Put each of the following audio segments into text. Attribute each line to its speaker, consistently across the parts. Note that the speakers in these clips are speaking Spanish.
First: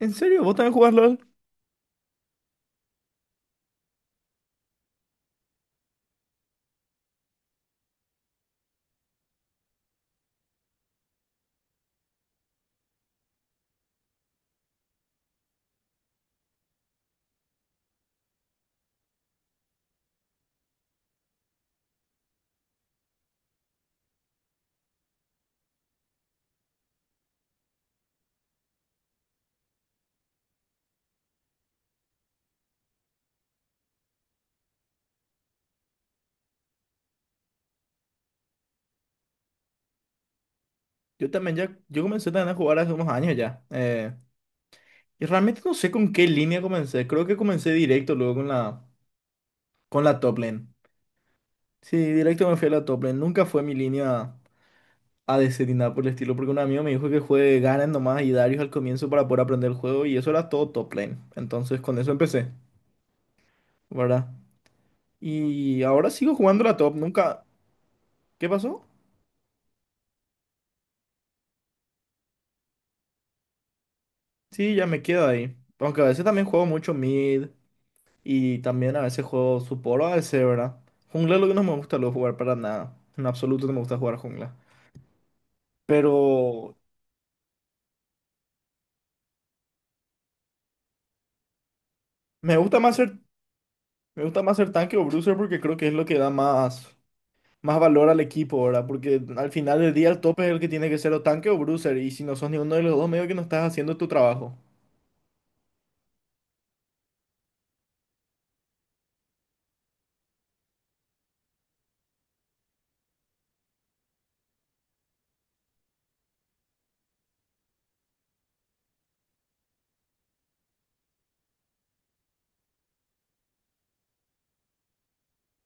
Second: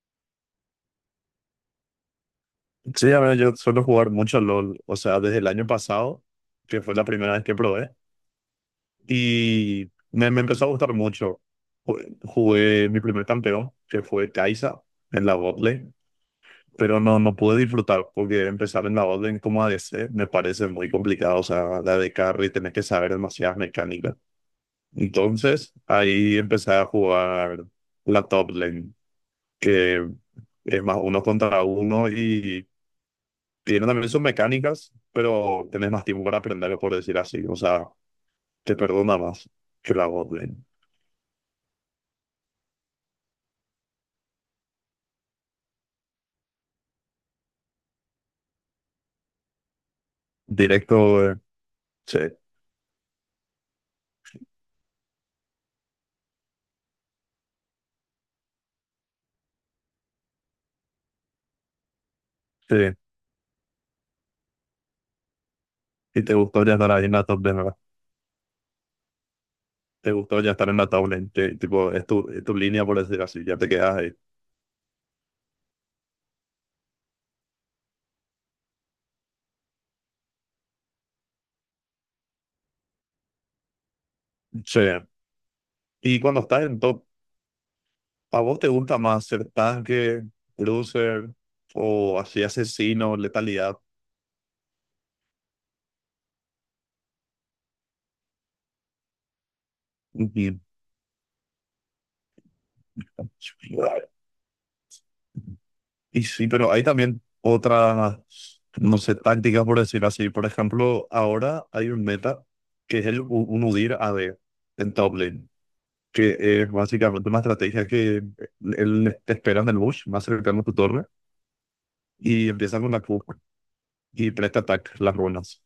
Speaker 1: ¿En serio? ¿Vos también jugás LOL?
Speaker 2: Sí, a ver, yo suelo jugar mucho LOL, o sea, desde el año pasado, que fue la primera vez que probé, y me empezó a gustar mucho. Jugué mi primer campeón, que fue Kai'Sa, en la botlane, pero no pude disfrutar, porque empezar en la botlane como a ADC me parece muy complicado, o sea, la de carry, tenés que saber demasiadas mecánicas. Entonces, ahí empecé a jugar la top lane, que es más uno contra uno y tiene también sus mecánicas, pero tenés más tiempo para aprender, por decir así. O sea, te perdona más que la Godwin.
Speaker 1: Yo comencé también a jugar hace unos años ya. Y realmente no sé con qué línea comencé. Creo que comencé directo luego con con la top lane.
Speaker 2: Directo,
Speaker 1: Sí,
Speaker 2: sí,
Speaker 1: directo me fui a la top lane. Nunca fue mi línea ADC ni nada por el estilo, porque un amigo me dijo que juegue Garen nomás y Darius al comienzo para poder aprender el juego y eso era todo top lane. Entonces con eso empecé,
Speaker 2: sí.
Speaker 1: ¿verdad? Y ahora
Speaker 2: Y
Speaker 1: sigo
Speaker 2: te
Speaker 1: jugando
Speaker 2: gustó ya
Speaker 1: la
Speaker 2: estar
Speaker 1: top,
Speaker 2: ahí en la
Speaker 1: nunca...
Speaker 2: top lane, ¿verdad?
Speaker 1: ¿Qué pasó?
Speaker 2: Te gustó ya estar en la top lane, tipo, es tu línea, por decir así, ya te quedas ahí.
Speaker 1: Sí, ya me quedo ahí. Aunque a veces también juego mucho mid. Y también a veces juego support, o a veces, ¿verdad? Jungla es lo que no me gusta luego jugar para nada. En absoluto no me gusta jugar jungla.
Speaker 2: Sí. Y cuando estás
Speaker 1: Pero
Speaker 2: en top, ¿a vos te gusta más ser tanque, cruiser o así
Speaker 1: me gusta más
Speaker 2: asesino, letalidad?
Speaker 1: me gusta más ser tanque o bruiser porque creo que es lo que da más, más valor al equipo, ¿verdad? Porque al final del día el tope es el que tiene que ser o tanque o bruiser. Y si no sos ninguno de los dos, medio que no estás haciendo tu
Speaker 2: Ujú.
Speaker 1: trabajo.
Speaker 2: Y sí, pero hay también otras, no sé, tácticas por decir así. Por ejemplo, ahora hay un meta que es un UDIR a AD en top lane, que es básicamente una estrategia que él te espera en el bush, más cercano a tu torre, y empieza con la Q y presta ataques, las runas.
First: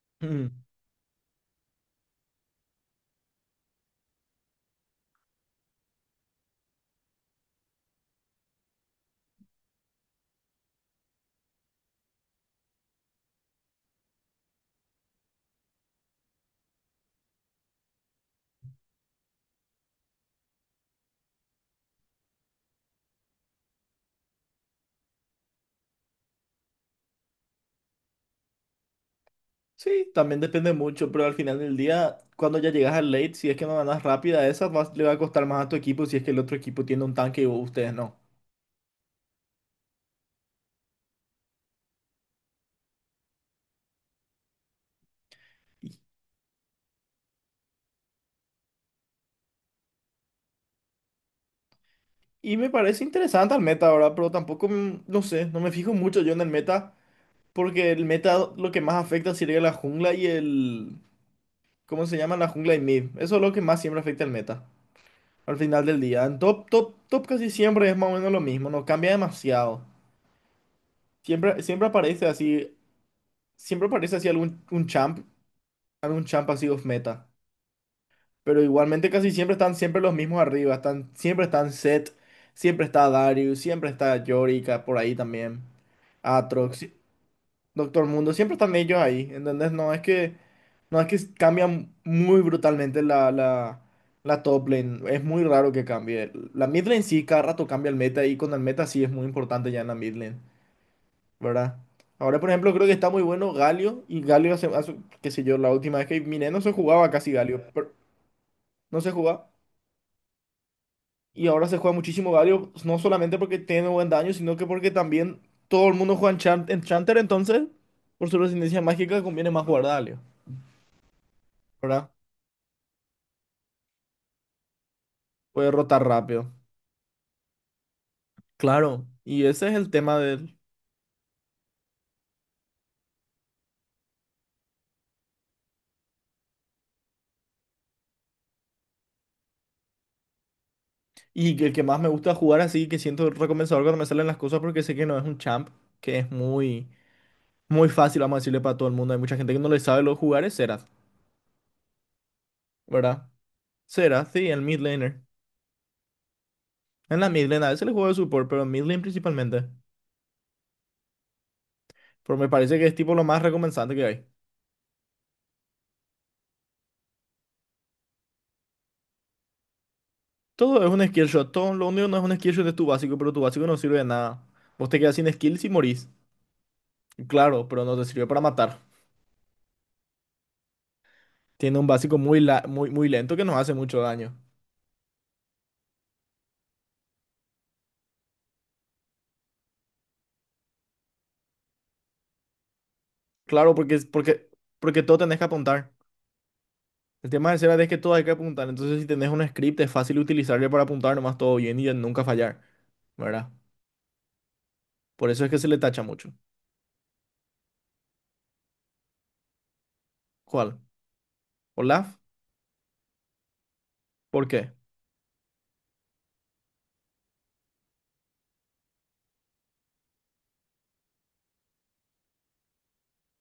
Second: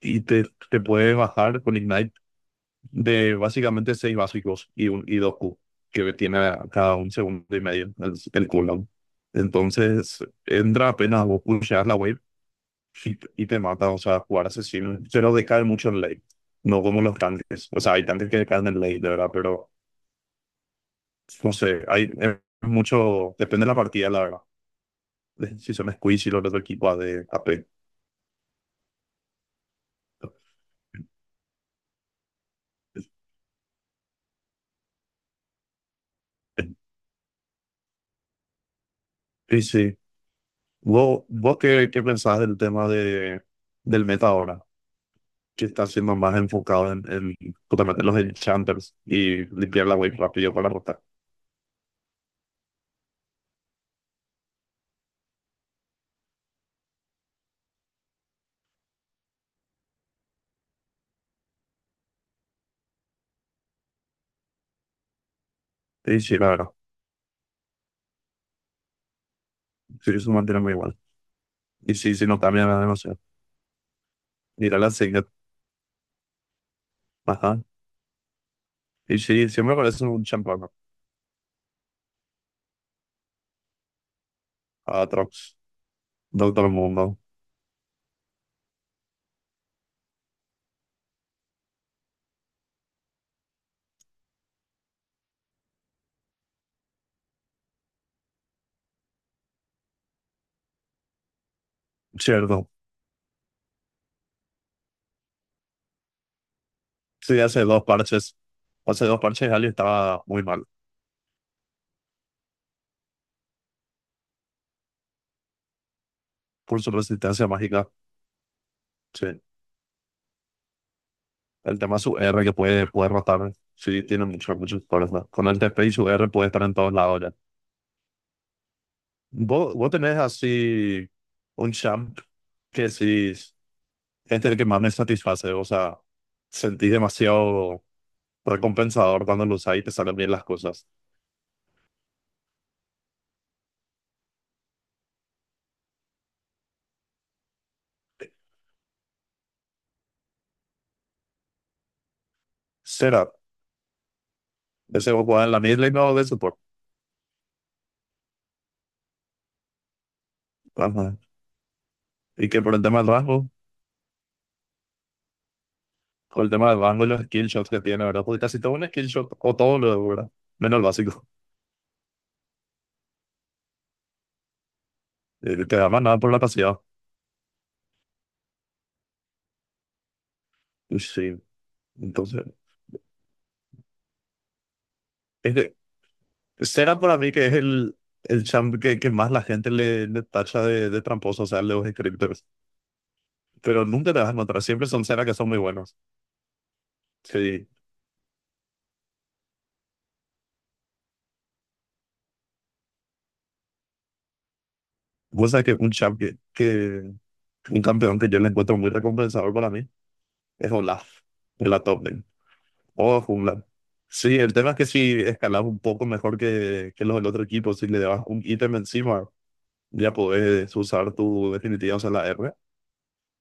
Speaker 2: Y te,
Speaker 1: Mm.
Speaker 2: te puedes bajar con Ignite de básicamente seis básicos y, un, y dos Q, que tiene cada un segundo y medio el cooldown. Entonces, entra apenas vos pusheas la wave y te mata. O sea, jugar asesino se nos decae mucho en late, no como los tanques. O sea, hay tanques que decaen en late, de verdad, pero no sé, hay es mucho, depende de la partida, la verdad. De Si son squeeze y los otro equipo A de AP.
Speaker 1: Sí, también depende mucho, pero al final del día, cuando ya llegas al late, si es que no ganas rápida, esa le va a costar más a tu equipo si es que el otro equipo tiene un tanque y ustedes no.
Speaker 2: Y sí, sí. Vos qué, qué pensás del tema de, del meta ahora, que está siendo más enfocado en justamente los enchanters y limpiar la wave rápido para rotar.
Speaker 1: Y me parece interesante el meta ahora, pero tampoco, no sé, no me fijo mucho yo en el meta, porque el meta lo que más afecta sería la jungla y el... ¿Cómo se llama? La jungla y mid. Eso es lo que más siempre afecta el meta, al final del
Speaker 2: Sí,
Speaker 1: día. En
Speaker 2: sí, la verdad.
Speaker 1: top, top, top casi siempre es más o menos lo mismo, no cambia demasiado.
Speaker 2: Sí, eso mantiene muy igual.
Speaker 1: Siempre,
Speaker 2: Y sí, sí, no también me da demasiado.
Speaker 1: siempre aparece así algún
Speaker 2: Mira
Speaker 1: un
Speaker 2: la
Speaker 1: champ,
Speaker 2: signet.
Speaker 1: algún champ así off meta.
Speaker 2: Ajá.
Speaker 1: Pero igualmente
Speaker 2: Y
Speaker 1: casi
Speaker 2: sí,
Speaker 1: siempre están
Speaker 2: siempre
Speaker 1: siempre
Speaker 2: parece
Speaker 1: los
Speaker 2: un
Speaker 1: mismos
Speaker 2: champán.
Speaker 1: arriba. Siempre están Set, siempre está Darius, siempre está Yorica por ahí
Speaker 2: Atrox.
Speaker 1: también.
Speaker 2: Doctor
Speaker 1: Aatrox,
Speaker 2: Mundo.
Speaker 1: Doctor Mundo, siempre están ellos ahí, ¿entendés? No es que cambian muy brutalmente la top lane. Es muy raro que cambie. La mid lane sí, cada rato cambia el meta y con el meta sí es muy importante ya en la mid lane, ¿verdad? Ahora, por
Speaker 2: Cierto.
Speaker 1: ejemplo, creo que está muy bueno Galio y Galio hace. Qué sé yo, la última vez que miré no se jugaba casi
Speaker 2: Sí, hace
Speaker 1: Galio,
Speaker 2: dos
Speaker 1: pero
Speaker 2: parches.
Speaker 1: no
Speaker 2: Hace
Speaker 1: se
Speaker 2: dos
Speaker 1: jugaba.
Speaker 2: parches, Ali estaba muy mal.
Speaker 1: Y ahora se juega muchísimo Galio, no solamente porque tiene buen daño, sino que porque también todo el mundo juega
Speaker 2: Por su
Speaker 1: Enchanter.
Speaker 2: resistencia
Speaker 1: Entonces,
Speaker 2: mágica.
Speaker 1: por su resistencia mágica,
Speaker 2: Sí.
Speaker 1: conviene más jugar Galio,
Speaker 2: El tema es
Speaker 1: ¿verdad?
Speaker 2: su R que puede, puede rotar. Sí, tiene muchos, muchos colores, ¿no? Con el
Speaker 1: Puede
Speaker 2: TP y
Speaker 1: rotar
Speaker 2: su R puede
Speaker 1: rápido.
Speaker 2: estar en todos lados ya.
Speaker 1: Claro, y ese es
Speaker 2: ¿Vos,
Speaker 1: el
Speaker 2: vos tenés
Speaker 1: tema del...
Speaker 2: así un champ que sí es el que más me satisface? O sea, sentís demasiado recompensador cuando lo usás y te salen bien las cosas.
Speaker 1: Y el que más me gusta jugar así, que siento recompensador cuando me salen las cosas, porque sé que no es un champ, que es muy fácil, vamos a decirle, para todo el mundo. Hay mucha gente que no le sabe lo jugar, es Xerath, ¿verdad?
Speaker 2: Será,
Speaker 1: Xerath, sí, el mid
Speaker 2: ¿ese
Speaker 1: laner.
Speaker 2: vos jugás en la mid lane o de support?
Speaker 1: En la mid lane a veces le juego de support, pero en mid lane principalmente.
Speaker 2: Ajá.
Speaker 1: Pero me
Speaker 2: Y que por
Speaker 1: parece
Speaker 2: el
Speaker 1: que es
Speaker 2: tema del
Speaker 1: tipo lo más
Speaker 2: rango,
Speaker 1: recompensante que hay.
Speaker 2: por el tema del rango y los skill shots que tiene, ¿verdad? Porque casi todo un skill shot o todo lo, ¿verdad? Menos el
Speaker 1: Todo es un skill
Speaker 2: básico.
Speaker 1: shot. Todo, lo único que no es un skill shot es tu básico, pero tu básico no sirve de nada. Vos te quedas sin skills y
Speaker 2: Te da más
Speaker 1: morís.
Speaker 2: nada por la pasividad.
Speaker 1: Claro, pero no te sirve para matar.
Speaker 2: Y sí,
Speaker 1: Tiene un básico
Speaker 2: entonces
Speaker 1: muy lento que nos hace mucho daño.
Speaker 2: es que Sega para mí que es el champ que más la gente le, le tacha de tramposo, o sea, los scripters.
Speaker 1: Claro,
Speaker 2: Pero nunca te vas a encontrar, siempre
Speaker 1: porque
Speaker 2: son
Speaker 1: todo
Speaker 2: Sega que
Speaker 1: tenés que
Speaker 2: son muy
Speaker 1: apuntar.
Speaker 2: buenos.
Speaker 1: El tema de
Speaker 2: Sí.
Speaker 1: Serad es que todo hay que apuntar. Entonces, si tenés un script, es fácil utilizarle para apuntar nomás todo bien y de nunca fallar, ¿verdad? Por eso es
Speaker 2: Vos
Speaker 1: que
Speaker 2: sabés
Speaker 1: se
Speaker 2: que
Speaker 1: le
Speaker 2: un
Speaker 1: tacha
Speaker 2: champ
Speaker 1: mucho.
Speaker 2: que, un campeón que yo le encuentro muy recompensador para mí es
Speaker 1: ¿Cuál?
Speaker 2: Olaf, de la top
Speaker 1: ¿Olaf?
Speaker 2: lane. O jungla. Sí,
Speaker 1: ¿Por
Speaker 2: el tema
Speaker 1: qué?
Speaker 2: es que si escalas un poco mejor que los del otro equipo, si le das un ítem encima, ya podés usar tu definitiva, o sea, la R,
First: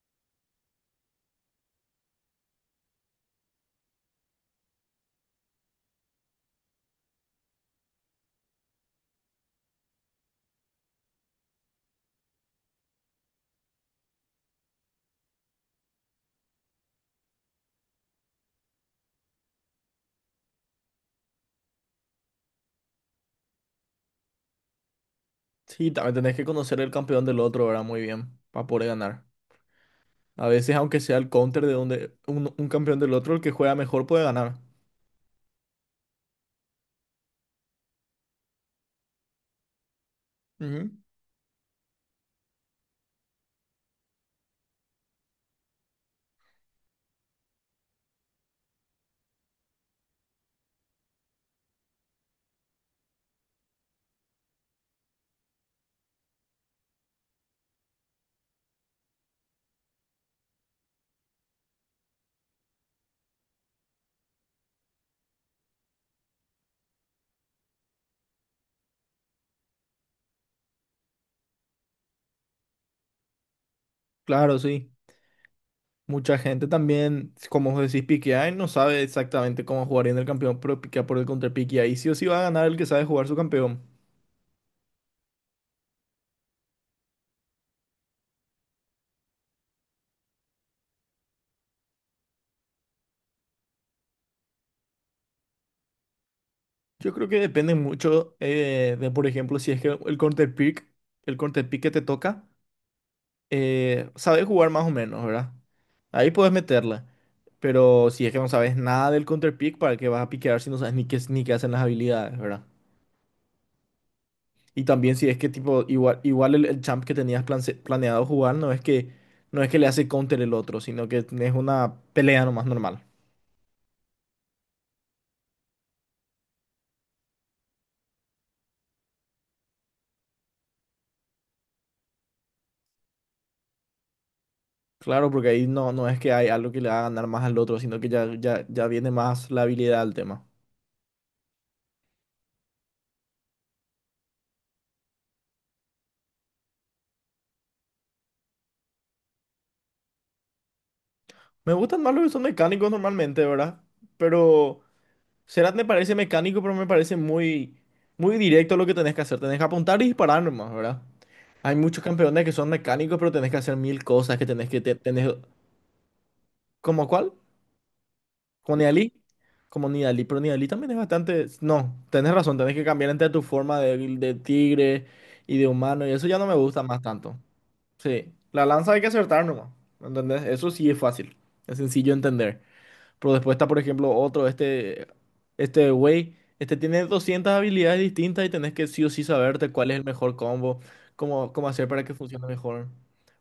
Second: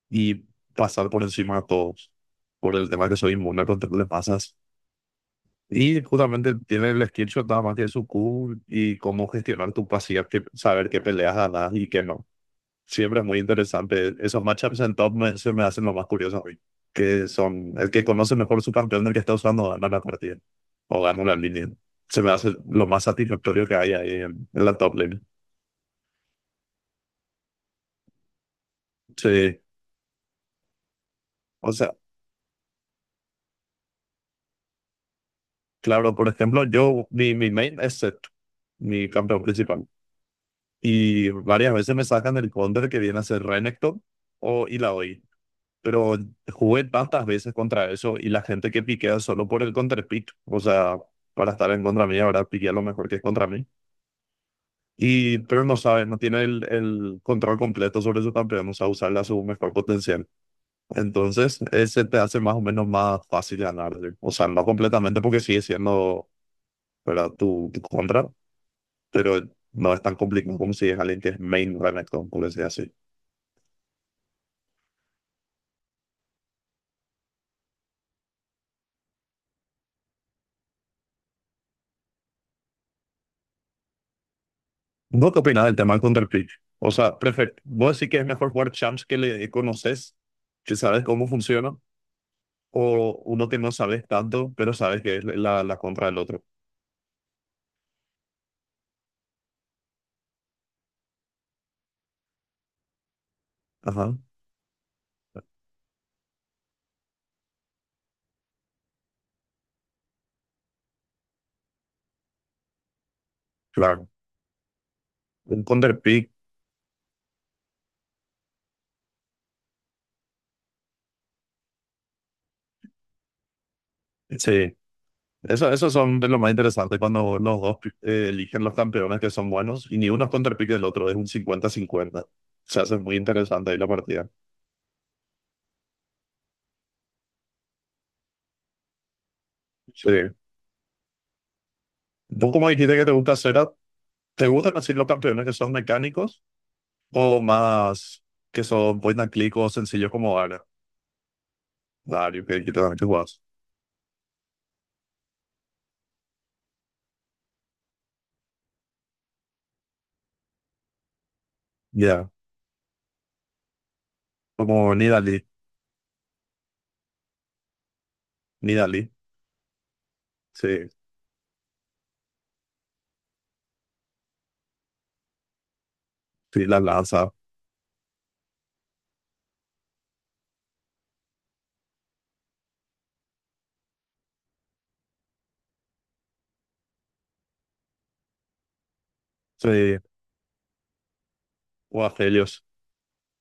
Speaker 2: y pasar por encima de todos por el tema que soy inmune contra le pasas. Y justamente tiene el skill shot, nada más tiene su Q y cómo gestionar tu pasiva, que, saber qué peleas ganas y qué no. Siempre es muy interesante. Esos matchups en top me, se me hacen lo más curioso hoy. Que son el que conoce mejor su campeón del que está usando gana la partida o gana la línea. Se me hace lo más satisfactorio que hay ahí en la top lane.
Speaker 1: Sí, también tenés que conocer el campeón del otro, ¿verdad? Muy bien, para poder ganar.
Speaker 2: Sí.
Speaker 1: A veces, aunque sea el counter
Speaker 2: O
Speaker 1: de
Speaker 2: sea,
Speaker 1: donde un campeón del otro, el que juega mejor puede ganar.
Speaker 2: claro, por ejemplo, yo, mi main es Zed, mi campeón principal.
Speaker 1: Ujú.
Speaker 2: Y varias veces me sacan del counter que viene a ser Renekton o Illaoi. Pero jugué tantas veces contra eso y la gente que piquea solo por el counter pick, o sea, para estar en contra mí, ahora piquea lo mejor que es contra mí. Y, pero no sabe, no tiene el control completo sobre su campeón, o sea, usarla a su mejor potencial. Entonces, ese te hace más o menos más fácil ganar, ¿sí? O sea, no completamente porque sigue siendo, ¿verdad? Tu contra, pero no es tan complicado como si es alguien que es main Renekton, por decir así.
Speaker 1: Claro, sí. Mucha gente también, como vos decís, piquea y no sabe exactamente cómo jugar en el campeón, pero piquea por el counter pick y ahí sí o sí va a ganar el que sabe jugar su campeón.
Speaker 2: ¿Vos qué opinás del tema del el? O sea, perfecto. ¿Vos decís que es mejor jugar champs que le conoces, que sabes cómo funciona, o uno que no sabes tanto, pero sabes que es la, la contra del otro?
Speaker 1: Yo creo que depende mucho de, por ejemplo, si es que el counter el counter pick que te toca,
Speaker 2: Ajá,
Speaker 1: sabes jugar más o menos, ¿verdad? Ahí puedes meterla. Pero si es que no sabes nada del counter pick, ¿para qué vas a piquear si no sabes ni ni qué hacen las habilidades, ¿verdad?
Speaker 2: claro.
Speaker 1: Y también si es que
Speaker 2: El
Speaker 1: tipo,
Speaker 2: counter
Speaker 1: igual el champ que tenías planeado jugar no es que, no es que le hace counter el otro, sino que es una pelea nomás normal.
Speaker 2: sí. Eso, esos son de lo más interesante cuando los dos eligen los campeones que son buenos y ni uno es counter del otro, es un cincuenta-cincuenta. Se hace muy interesante ahí la partida.
Speaker 1: Claro, porque ahí no es que hay algo que le haga ganar más al otro, sino que ya viene más la habilidad
Speaker 2: Sí.
Speaker 1: al tema.
Speaker 2: Vos como dijiste que te gusta hacer, ¿te gustan así los campeones que son mecánicos? O más que son point and click o sencillos como Dario.
Speaker 1: Me gustan más los que son
Speaker 2: Dario, que
Speaker 1: mecánicos
Speaker 2: también tú jugás.
Speaker 1: normalmente, ¿verdad? Pero Serat me parece mecánico, pero me parece muy directo lo que tenés que hacer. Tenés que apuntar y disparar nomás, ¿verdad? Hay muchos
Speaker 2: Ya.
Speaker 1: campeones que son mecánicos, pero tenés que hacer mil cosas, que tenés
Speaker 2: Como
Speaker 1: tenés...
Speaker 2: Nidalee.
Speaker 1: ¿Cómo cuál? Como
Speaker 2: Nidalee.
Speaker 1: Nidalee, como Nidalee, pero Nidalee
Speaker 2: Sí.
Speaker 1: también es bastante. No, tenés razón, tenés que cambiar entre tu forma de tigre y de humano, y eso ya no me
Speaker 2: Sí, la
Speaker 1: gusta más
Speaker 2: lanza.
Speaker 1: tanto. Sí, la lanza hay que acertar nomás, ¿entendés? Eso sí es fácil, es sencillo de entender. Pero después está, por ejemplo, este güey, este tiene 200 habilidades distintas y tenés que sí o sí saberte cuál es
Speaker 2: Sí.
Speaker 1: el mejor combo, cómo hacer
Speaker 2: O
Speaker 1: para que funcione
Speaker 2: Aphelios.
Speaker 1: mejor.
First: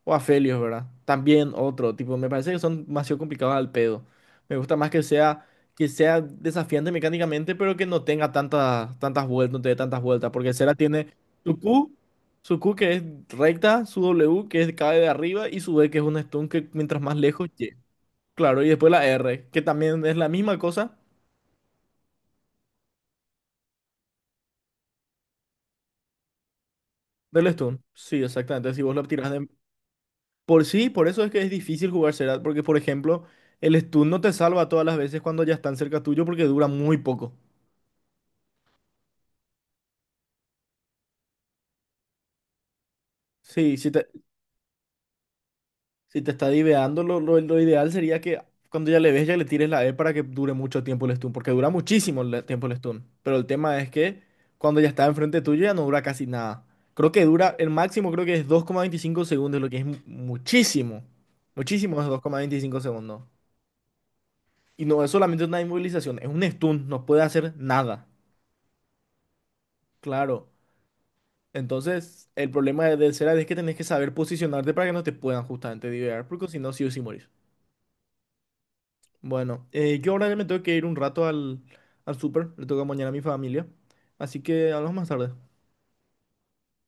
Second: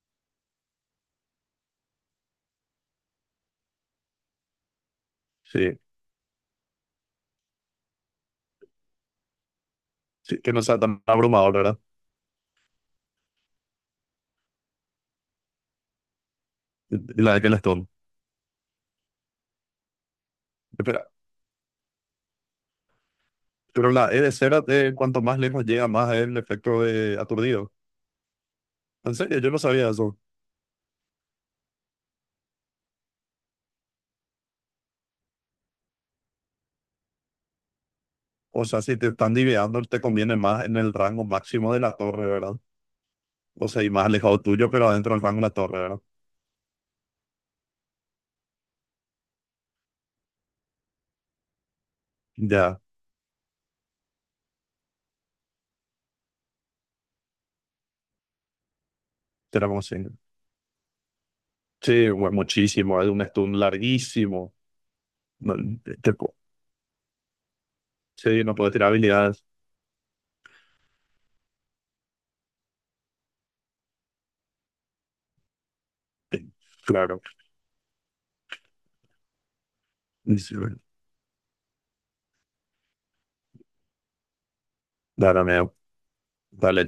Speaker 1: O Aphelios, ¿verdad? También otro, tipo, me parece que son demasiado complicados al pedo. Me gusta más que
Speaker 2: Sí.
Speaker 1: que sea desafiante mecánicamente, pero que no tenga tantas vueltas, no te dé tantas vueltas,
Speaker 2: Sí. Que
Speaker 1: porque
Speaker 2: no
Speaker 1: Sera
Speaker 2: sea tan
Speaker 1: tiene
Speaker 2: abrumador,
Speaker 1: su
Speaker 2: ¿verdad?
Speaker 1: Q, su Q que es recta, su W que es cae de arriba y su B que es un stun que mientras más
Speaker 2: Y la de
Speaker 1: lejos llega.
Speaker 2: Kelestone.
Speaker 1: Claro, y después la R, que también es la misma cosa
Speaker 2: Pero, pero la E de Cera, cuanto más lejos llega, más el efecto de
Speaker 1: del
Speaker 2: aturdido.
Speaker 1: stun. Sí, exactamente. Si vos lo
Speaker 2: En
Speaker 1: tirás
Speaker 2: serio,
Speaker 1: de...
Speaker 2: yo no sabía eso.
Speaker 1: Por sí, por eso es que es difícil jugar Serat, porque por ejemplo, el stun no te salva todas las veces cuando ya están cerca tuyo porque dura muy poco.
Speaker 2: O sea, si te están diveando, te conviene más en el rango máximo de la torre, ¿verdad? O
Speaker 1: Sí,
Speaker 2: sea, y más alejado tuyo, pero adentro del rango de la torre, ¿verdad?
Speaker 1: si te está diveando, lo ideal sería que cuando ya le ves, ya le tires la E para que dure mucho tiempo el stun, porque dura muchísimo el tiempo el
Speaker 2: Ya,
Speaker 1: stun. Pero el tema es que cuando ya está enfrente tuyo ya no dura casi nada. Creo que dura, el máximo creo que es 2,25 segundos,
Speaker 2: será
Speaker 1: lo que
Speaker 2: como
Speaker 1: es
Speaker 2: así.
Speaker 1: muchísimo. Muchísimo es
Speaker 2: Sí, bueno,
Speaker 1: 2,25
Speaker 2: muchísimo, es un
Speaker 1: segundos.
Speaker 2: estudio larguísimo.
Speaker 1: Y no es solamente
Speaker 2: No,
Speaker 1: una
Speaker 2: te- te-
Speaker 1: inmovilización, es un stun, no puede hacer nada.
Speaker 2: sí, no puedo tirar habilidades.
Speaker 1: Claro. Entonces, el problema de Serad es que tenés que saber posicionarte para que no te puedan justamente divear, porque
Speaker 2: Sí,
Speaker 1: si no, sí o sí
Speaker 2: claro.
Speaker 1: morís. Bueno, yo ahora ya me
Speaker 2: Sí,
Speaker 1: tengo que
Speaker 2: bueno.
Speaker 1: ir un rato al, al súper, le toca mañana a mi familia, así que hablamos más tarde.
Speaker 2: Dale, amigo. Dale,